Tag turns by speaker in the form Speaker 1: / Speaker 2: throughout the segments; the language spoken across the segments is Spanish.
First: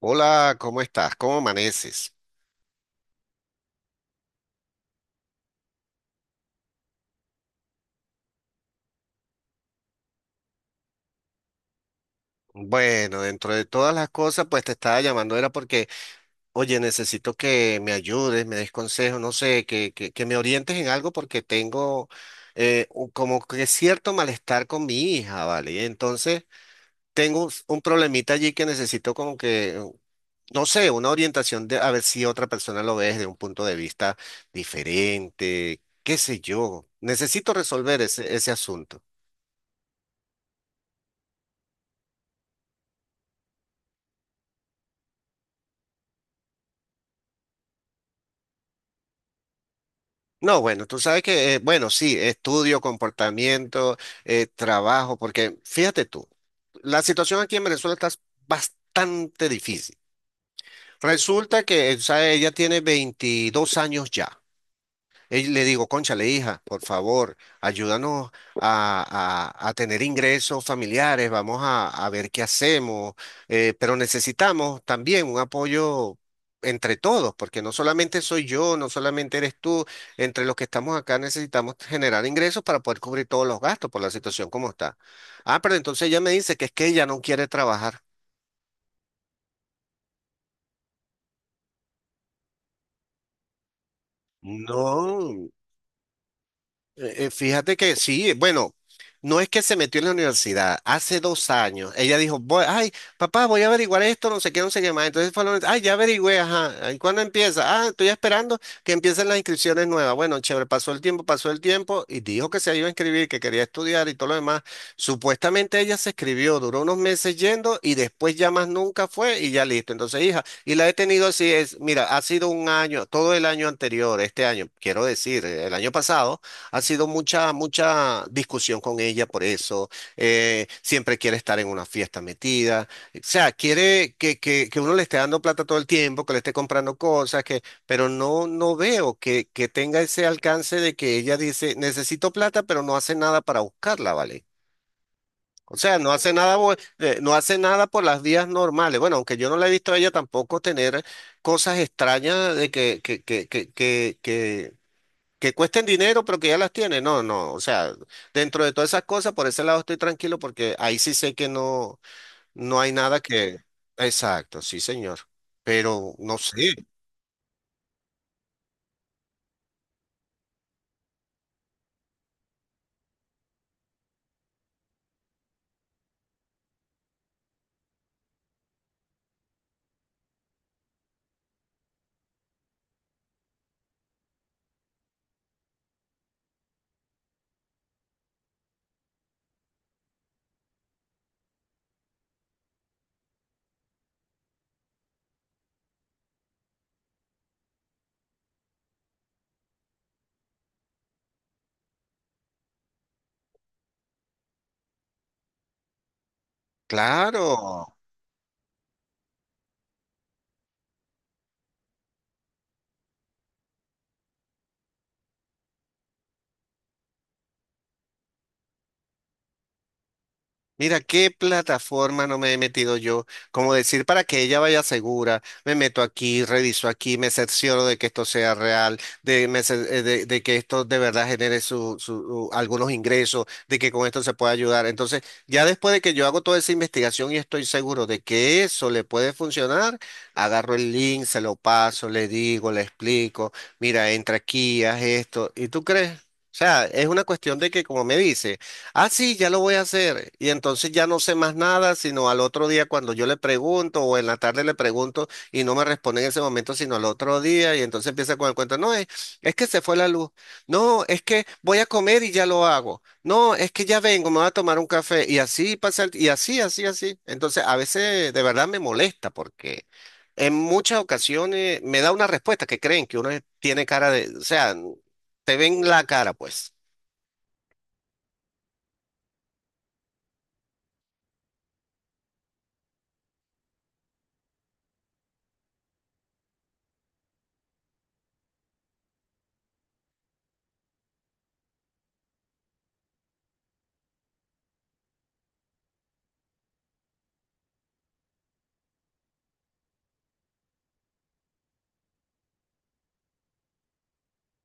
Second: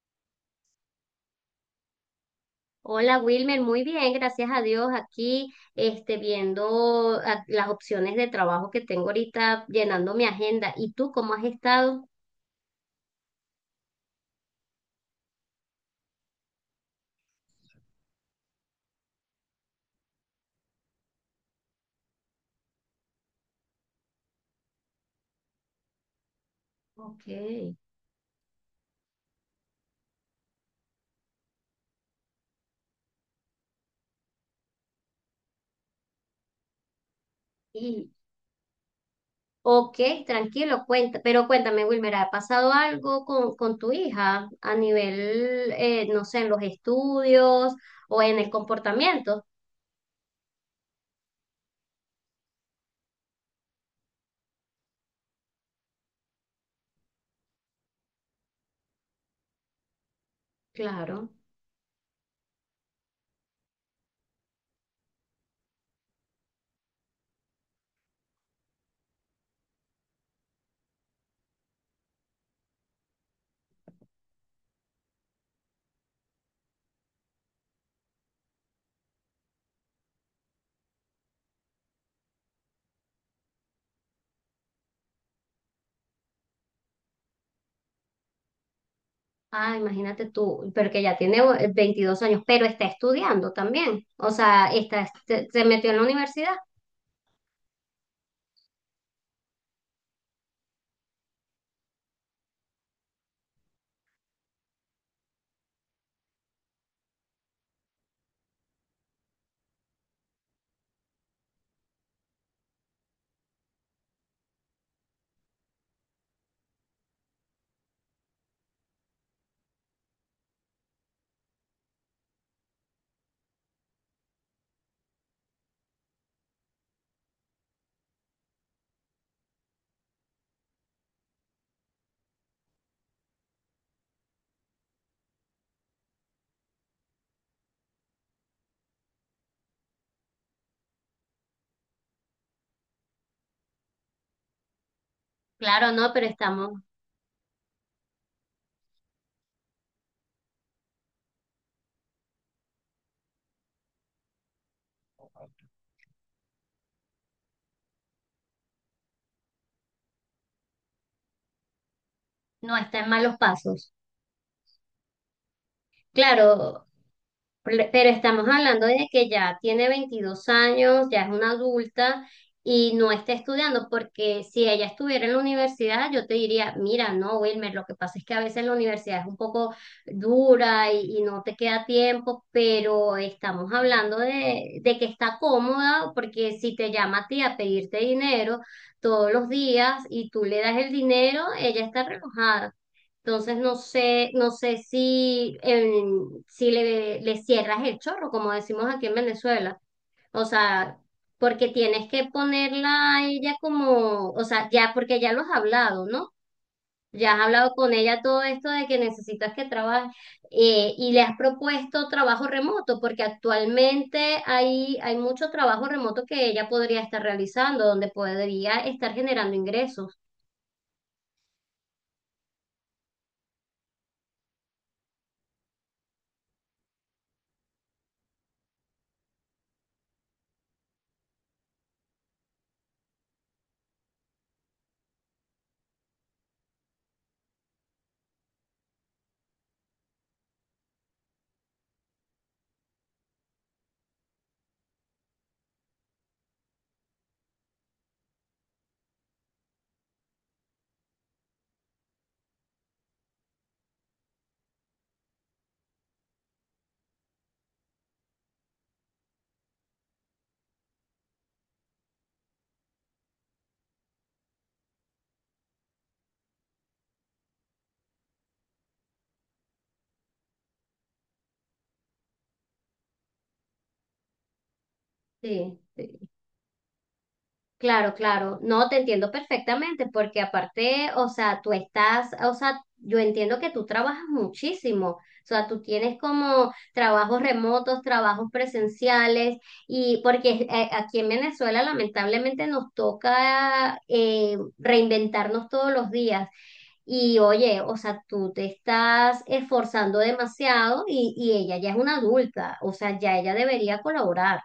Speaker 1: Hola, ¿cómo estás? ¿Cómo amaneces?
Speaker 2: Hola Wilmer, muy bien, gracias a Dios. Aquí, viendo las opciones de trabajo que tengo ahorita, llenando mi agenda. ¿Y tú cómo has estado?
Speaker 1: Bueno, dentro de todas las cosas, pues te estaba llamando, era porque, oye, necesito que me ayudes, me des consejos, no sé, que me orientes en algo porque tengo como que cierto malestar con mi hija, ¿vale? Y entonces,
Speaker 2: Ok.
Speaker 1: tengo un problemita allí que necesito como que, no sé, una orientación de a ver si otra persona lo ve desde un punto de vista diferente, qué sé yo. Necesito resolver
Speaker 2: Y,
Speaker 1: ese asunto.
Speaker 2: ok, tranquilo, cuenta. Pero cuéntame, Wilmer, ¿ha pasado algo con tu hija a nivel, no sé, en los estudios o en el comportamiento?
Speaker 1: No, bueno, tú sabes que, bueno, sí, estudio, comportamiento, trabajo, porque fíjate tú, la situación aquí en Venezuela está bastante difícil.
Speaker 2: Claro.
Speaker 1: Resulta que, o sea, ella tiene 22 años ya. Ey, le digo, cónchale, hija, por favor, ayúdanos a tener ingresos familiares, vamos a ver qué hacemos, pero necesitamos también un apoyo entre todos, porque no solamente soy yo, no solamente eres tú, entre los que estamos acá necesitamos generar ingresos para poder cubrir todos los gastos por la situación como está. Ah, pero entonces ella me dice que es que ella no quiere trabajar.
Speaker 2: Ah, imagínate tú, pero que ya tiene 22 años, pero está estudiando también. O sea, está, se
Speaker 1: No.
Speaker 2: se metió en la universidad.
Speaker 1: Fíjate que sí, bueno, no es que se metió en la universidad, hace 2 años, ella dijo, voy, ay, papá, voy a averiguar esto, no sé qué, no sé qué más, entonces fue, ay, ya averigüé, ajá, ¿y cuándo empieza? Ah, estoy esperando que empiecen las inscripciones nuevas, bueno, chévere, pasó el tiempo, y dijo que se iba a inscribir, que quería estudiar y todo lo demás, supuestamente ella se escribió, duró unos meses yendo, y después ya más nunca fue, y ya listo, entonces, hija, y la he tenido así, es, mira, ha sido un año, todo el año anterior, este año, quiero decir, el año pasado, ha sido mucha, mucha discusión con ella por eso. Siempre quiere estar en una fiesta metida. O sea, quiere que uno le esté dando plata todo el tiempo, que le esté comprando cosas, que, pero no, no veo que tenga ese alcance de que ella dice, necesito plata, pero no hace nada para buscarla, ¿vale? O
Speaker 2: Claro,
Speaker 1: sea,
Speaker 2: no,
Speaker 1: no
Speaker 2: pero
Speaker 1: hace nada,
Speaker 2: estamos,
Speaker 1: no hace nada por las vías normales. Bueno, aunque yo no la he visto a ella tampoco tener cosas extrañas de que cuesten dinero, pero que ya las tiene. No, no. O sea, dentro de todas esas cosas, por ese lado estoy tranquilo porque ahí sí sé que no,
Speaker 2: no
Speaker 1: no hay
Speaker 2: está en
Speaker 1: nada
Speaker 2: malos
Speaker 1: que.
Speaker 2: pasos.
Speaker 1: Exacto, sí, señor. Pero no sé.
Speaker 2: Claro, pero estamos hablando de que ya tiene 22 años, ya es una adulta y no está estudiando, porque si ella estuviera en la universidad, yo te diría, mira, no, Wilmer, lo que pasa es que a veces la universidad es un poco dura y no te queda tiempo, pero estamos hablando de que está cómoda, porque si te llama a ti a pedirte dinero todos los días y tú le das el dinero, ella está relojada. Entonces no sé, no sé si, si le, le cierras el chorro, como decimos aquí en Venezuela. O sea, porque tienes que ponerla a ella como, o sea, ya, porque ya lo has hablado, ¿no? Ya has hablado
Speaker 1: Claro.
Speaker 2: con ella todo esto de que necesitas que trabaje y le has propuesto trabajo remoto, porque actualmente hay, hay mucho trabajo remoto que ella podría estar realizando, donde podría estar generando ingresos.
Speaker 1: Mira, qué plataforma no me he metido yo. Como decir, para que ella vaya segura, me meto aquí, reviso aquí, me cercioro de que esto sea real, de que esto de verdad genere algunos ingresos, de que con esto se pueda ayudar. Entonces, ya después de que yo hago toda esa investigación y estoy seguro de que eso le puede funcionar, agarro el link, se lo paso, le digo, le explico, mira, entra aquí, haz esto. ¿Y tú crees? O sea, es una cuestión de que, como me dice. Ah, sí, ya lo voy a hacer. Y entonces ya no sé más nada, sino al otro día cuando yo le pregunto o en la tarde le pregunto y no me responde en ese momento, sino al otro día. Y entonces empieza con el cuento, no, es que se fue la luz. No, es que voy a comer y ya lo hago. No, es que ya vengo, me voy a tomar un café. Y así pasa, y así, así, así. Entonces a veces de verdad me molesta porque en muchas ocasiones me da una respuesta que creen que uno tiene cara de, o sea, te
Speaker 2: Sí.
Speaker 1: ven la
Speaker 2: Sí.
Speaker 1: cara, pues.
Speaker 2: Claro, claro, no te entiendo perfectamente porque aparte, o sea, tú estás, o sea, yo entiendo que tú trabajas muchísimo, o sea, tú tienes como trabajos remotos, trabajos presenciales y porque aquí en Venezuela lamentablemente nos toca reinventarnos todos los días. Y oye, o sea, tú te estás esforzando demasiado y ella ya es una adulta, o sea, ya ella debería colaborar,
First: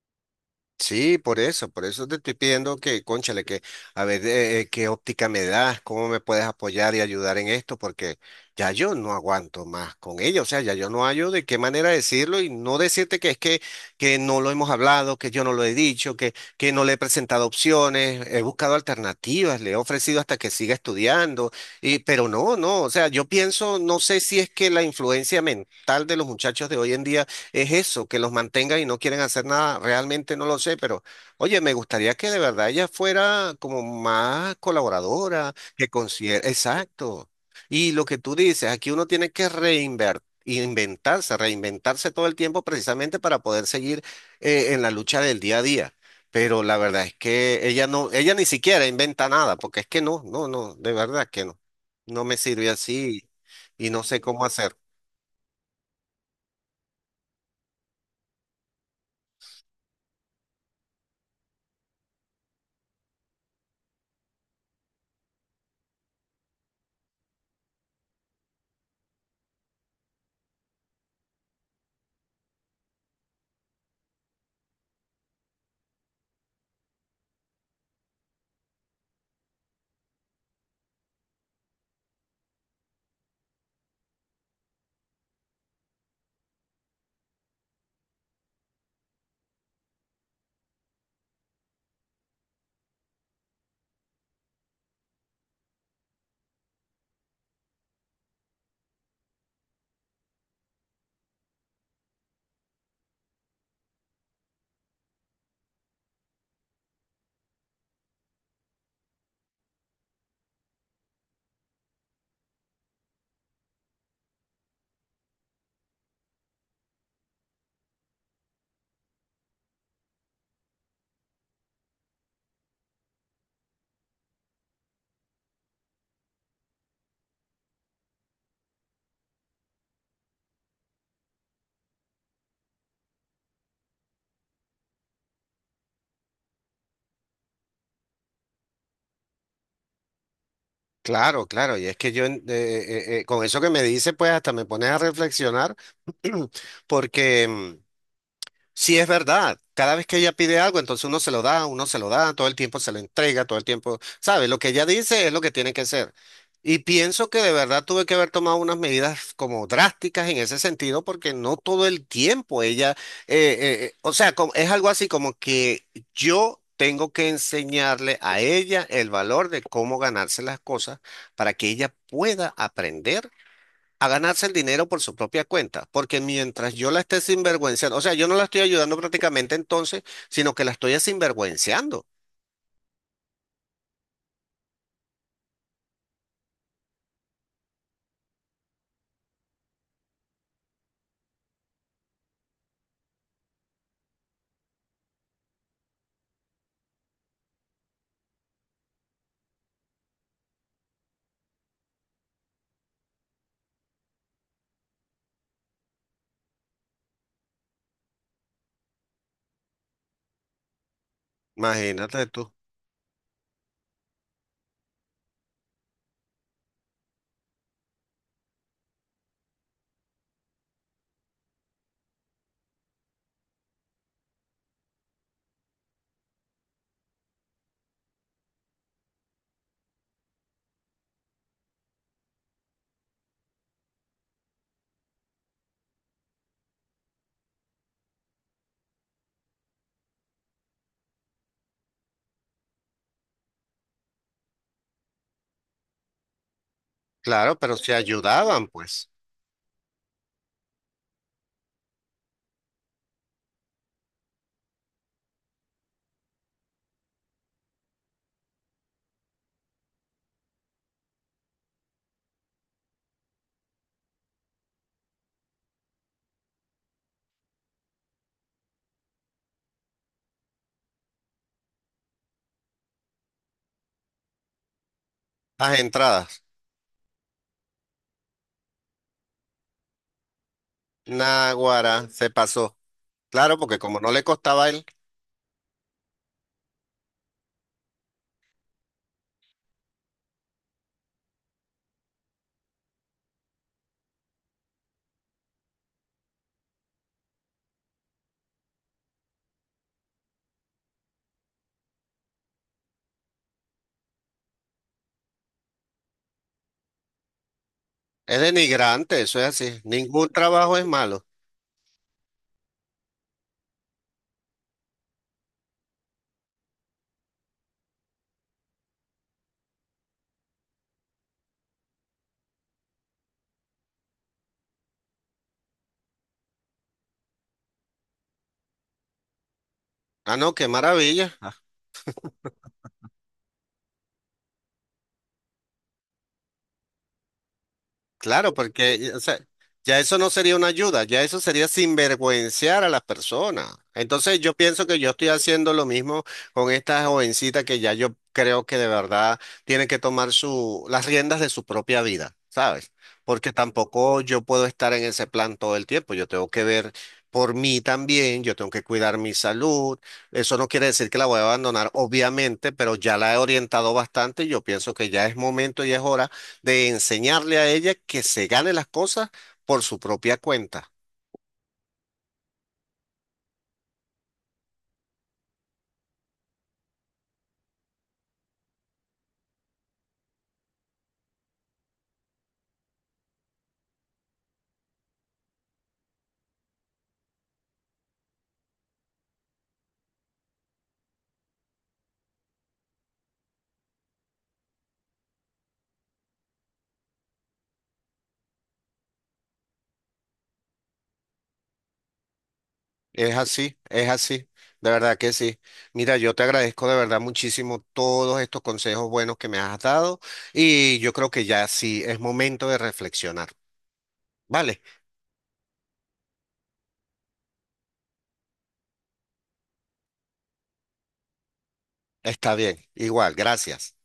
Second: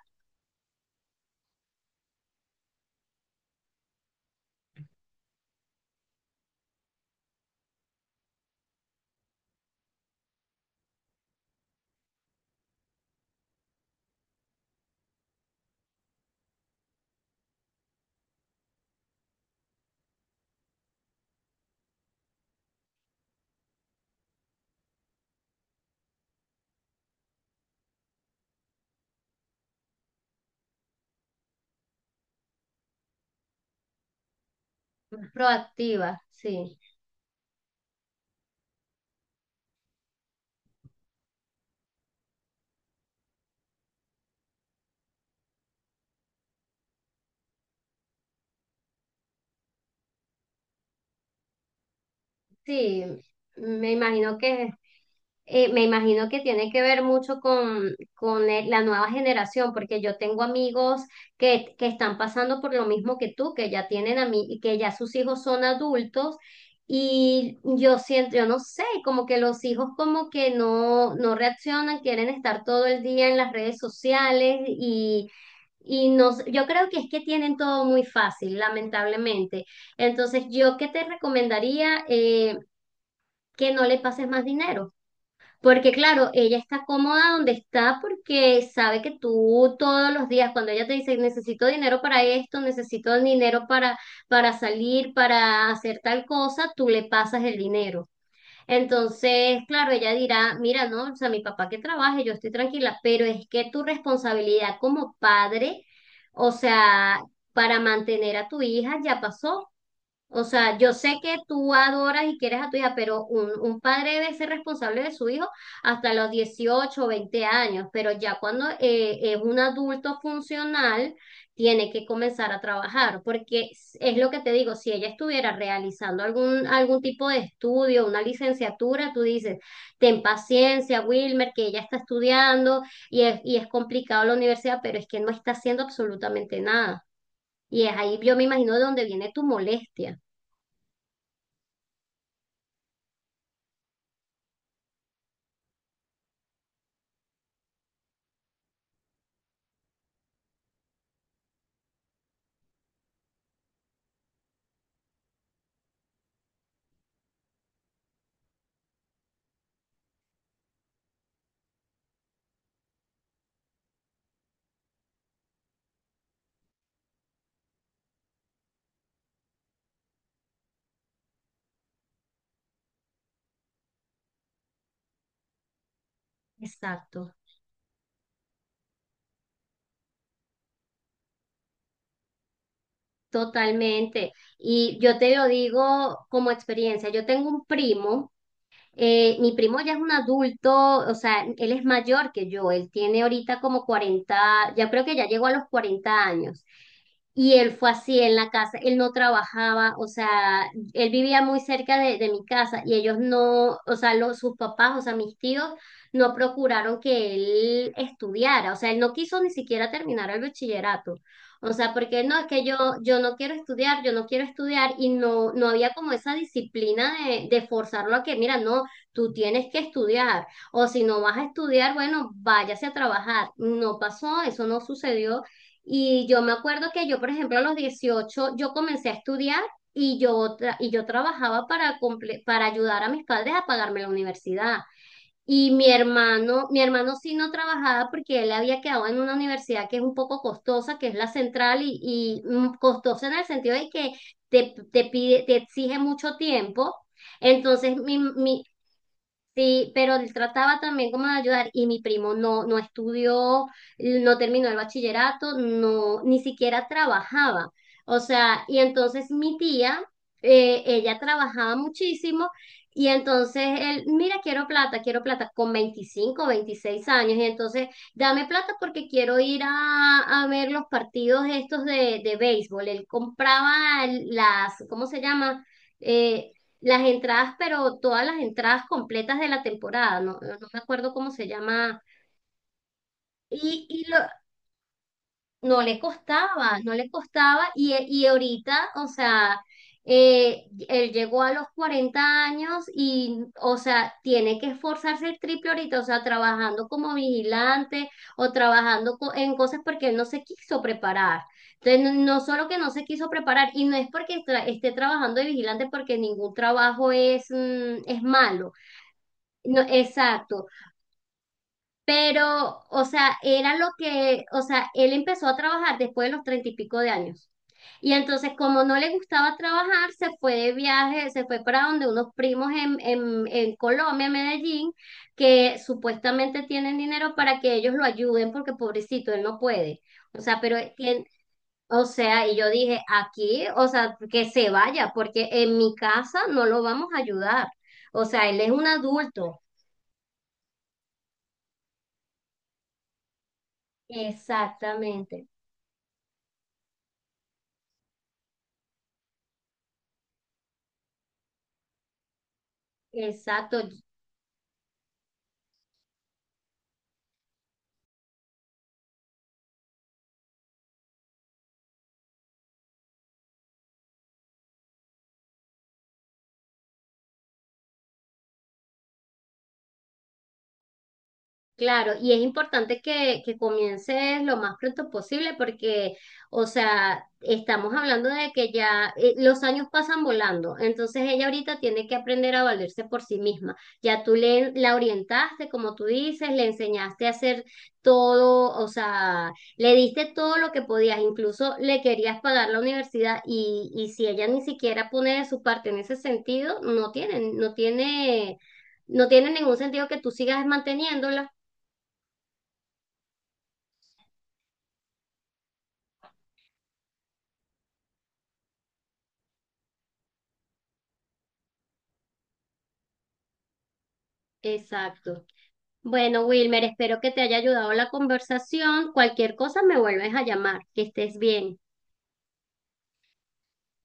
Speaker 1: Sí, por eso te estoy pidiendo que, cónchale, que a ver qué óptica me das, cómo me puedes apoyar y ayudar en esto, porque ya yo no aguanto más con ella, o sea, ya yo no hallo de qué manera decirlo y no decirte que es que no lo hemos hablado, que yo no lo he dicho, que no le he presentado opciones, he buscado alternativas, le he ofrecido hasta que siga estudiando, pero no, no, o sea, yo pienso, no sé si es que la influencia mental de los muchachos de hoy en día es eso, que los mantenga y no quieren hacer nada. Realmente no lo sé, pero oye, me gustaría que de verdad ella fuera como más colaboradora, que
Speaker 2: proactiva,
Speaker 1: considere,
Speaker 2: sí.
Speaker 1: exacto. Y lo que tú dices, aquí uno tiene que reinventarse todo el tiempo precisamente para poder seguir en la lucha del día a día. Pero la verdad es que ella no, ella ni siquiera inventa nada, porque es que no, no, no, de verdad que no. No me sirve
Speaker 2: Sí,
Speaker 1: así y
Speaker 2: me
Speaker 1: no sé
Speaker 2: imagino
Speaker 1: cómo
Speaker 2: que
Speaker 1: hacer.
Speaker 2: me imagino que tiene que ver mucho con la nueva generación, porque yo tengo amigos que están pasando por lo mismo que tú, que ya tienen a mí, que ya sus hijos son adultos, y yo siento, yo no sé, como que los hijos como que no, no reaccionan, quieren estar todo el día en las redes sociales y no, yo creo que es que tienen todo muy fácil, lamentablemente. Entonces, yo qué te recomendaría. Que no le pases más dinero. Porque claro, ella está cómoda donde está porque sabe que tú todos los días, cuando ella te dice, necesito dinero para esto, necesito dinero para salir, para hacer tal cosa, tú le pasas el dinero. Entonces, claro, ella dirá, mira, no, o sea, mi papá que trabaje, yo estoy tranquila, pero es que tu responsabilidad como padre, o sea, para mantener a tu hija ya pasó. O sea, yo sé que tú adoras y quieres a tu hija, pero un padre debe ser responsable de su hijo hasta los 18 o 20 años, pero ya cuando es un adulto funcional, tiene que comenzar a trabajar, porque es lo que te digo, si ella estuviera realizando algún, algún tipo de estudio, una licenciatura, tú dices, ten paciencia, Wilmer, que ella está estudiando y es complicado la universidad, pero es que no está haciendo absolutamente nada. Y es ahí, yo me imagino, de donde viene tu molestia.
Speaker 1: Claro, claro, y es que yo con eso que me dice, pues hasta me pones a reflexionar. porque mm, Sí, es verdad. Cada vez que ella pide algo, entonces uno se lo da, uno se lo da, todo el tiempo se lo entrega, todo el tiempo, ¿sabe? Lo que ella dice es lo que tiene que ser. Y pienso que de verdad tuve que haber tomado unas medidas como drásticas en ese sentido, porque no todo el tiempo ella, o sea, es algo así como que yo tengo que enseñarle a ella el valor de cómo ganarse las cosas para que ella pueda aprender a ganarse el dinero por su propia cuenta, porque mientras yo la
Speaker 2: Exacto,
Speaker 1: esté sinvergüenciando, o sea, yo no la estoy ayudando prácticamente entonces, sino que la estoy sinvergüenciando.
Speaker 2: totalmente. Y yo te lo digo como experiencia, yo tengo un primo. Mi primo ya es un adulto, o sea, él es mayor que yo, él tiene ahorita como 40, ya creo que ya llegó a los 40 años. Y él fue así en la casa, él no trabajaba, o sea, él vivía muy cerca de mi casa y ellos no, o sea, los, sus papás, o sea, mis tíos, no procuraron que él estudiara, o sea, él no quiso ni siquiera terminar el bachillerato, o sea, porque
Speaker 1: Imagínate
Speaker 2: no, es
Speaker 1: tú.
Speaker 2: que yo no quiero estudiar, yo no quiero estudiar y no, no había como esa disciplina de forzarlo a que, mira, no, tú tienes que estudiar, o si no vas a estudiar, bueno, váyase a trabajar. No pasó, eso no sucedió. Y yo me acuerdo que yo, por ejemplo, a los 18 yo comencé a estudiar y yo trabajaba para, para ayudar a mis padres a pagarme la universidad. Y mi hermano sí no trabajaba porque él había quedado en una universidad que es un poco costosa, que es la central, y costosa en el sentido de que te pide, te exige mucho tiempo.
Speaker 1: Claro, pero si
Speaker 2: Entonces,
Speaker 1: ayudaban, pues.
Speaker 2: sí, pero él trataba también como de ayudar y mi primo no, no estudió, no terminó el bachillerato, no, ni siquiera trabajaba. O sea, y entonces mi tía, ella trabajaba muchísimo y entonces él, mira, quiero plata con 25, 26 años y entonces dame plata porque quiero ir a ver los partidos estos de béisbol. Él compraba las, ¿cómo se llama?
Speaker 1: Las entradas.
Speaker 2: Eh, las entradas, pero todas las entradas completas de la temporada, no, no me acuerdo cómo se llama.
Speaker 1: Naguará, se pasó. Claro, porque
Speaker 2: Y,
Speaker 1: como
Speaker 2: y
Speaker 1: no
Speaker 2: lo-
Speaker 1: le costaba a él,
Speaker 2: no le costaba, no le costaba. Y ahorita, o sea, él llegó a los 40 años y, o sea, tiene que esforzarse el triple ahorita, o sea, trabajando como vigilante o trabajando en cosas porque él no se quiso preparar. Entonces, no, no solo que no se quiso preparar, y no es porque esté trabajando de vigilante, porque ningún trabajo es, es
Speaker 1: es
Speaker 2: malo.
Speaker 1: denigrante, eso es así.
Speaker 2: No,
Speaker 1: Ningún
Speaker 2: exacto,
Speaker 1: trabajo es malo.
Speaker 2: pero, o sea, era lo que, o sea, él empezó a trabajar después de los treinta y pico de años. Y entonces, como no le gustaba trabajar, se fue de viaje, se fue para donde unos primos en Colombia, en Medellín, que supuestamente tienen dinero para que ellos lo ayuden, porque pobrecito, él no puede.
Speaker 1: Ah,
Speaker 2: O
Speaker 1: no,
Speaker 2: sea,
Speaker 1: qué
Speaker 2: pero,
Speaker 1: maravilla.
Speaker 2: o sea, y yo dije, aquí, o sea, que se vaya, porque en mi casa no lo vamos a ayudar. O sea,
Speaker 1: Claro,
Speaker 2: él es un
Speaker 1: porque o sea,
Speaker 2: adulto.
Speaker 1: ya eso no sería una ayuda, ya eso sería sinvergüenciar a las personas. Entonces yo pienso que yo estoy
Speaker 2: Exactamente.
Speaker 1: haciendo lo mismo con esta jovencita que ya yo creo que de verdad tiene que tomar su, las riendas de su propia vida, ¿sabes? Porque
Speaker 2: Exacto,
Speaker 1: tampoco yo puedo estar en ese plan todo el tiempo, yo tengo que ver por mí también, yo tengo que cuidar mi salud. Eso no quiere decir que la voy a abandonar, obviamente, pero ya la he orientado bastante y yo pienso que ya es momento y es hora de enseñarle a ella que se gane las cosas por su propia cuenta.
Speaker 2: claro, y es importante que comiences lo más pronto posible porque, o sea, estamos hablando de que ya los años pasan volando, entonces ella ahorita tiene que aprender a valerse por sí misma. Ya tú le, la orientaste, como tú dices, le enseñaste a hacer todo, o sea, le diste todo lo que podías, incluso le querías pagar la universidad y si ella ni siquiera pone de su parte en ese sentido, no tiene, no tiene... No tiene ningún sentido que tú sigas manteniéndola.
Speaker 1: Es así, de verdad que sí. Mira, yo te agradezco de verdad muchísimo todos estos consejos buenos que me has dado y yo creo que ya sí es momento de reflexionar. Vale,
Speaker 2: Exacto. Bueno, Wilmer, espero que te haya ayudado la conversación. Cualquier cosa me vuelves a llamar. Que estés bien.
Speaker 1: está bien, igual, gracias.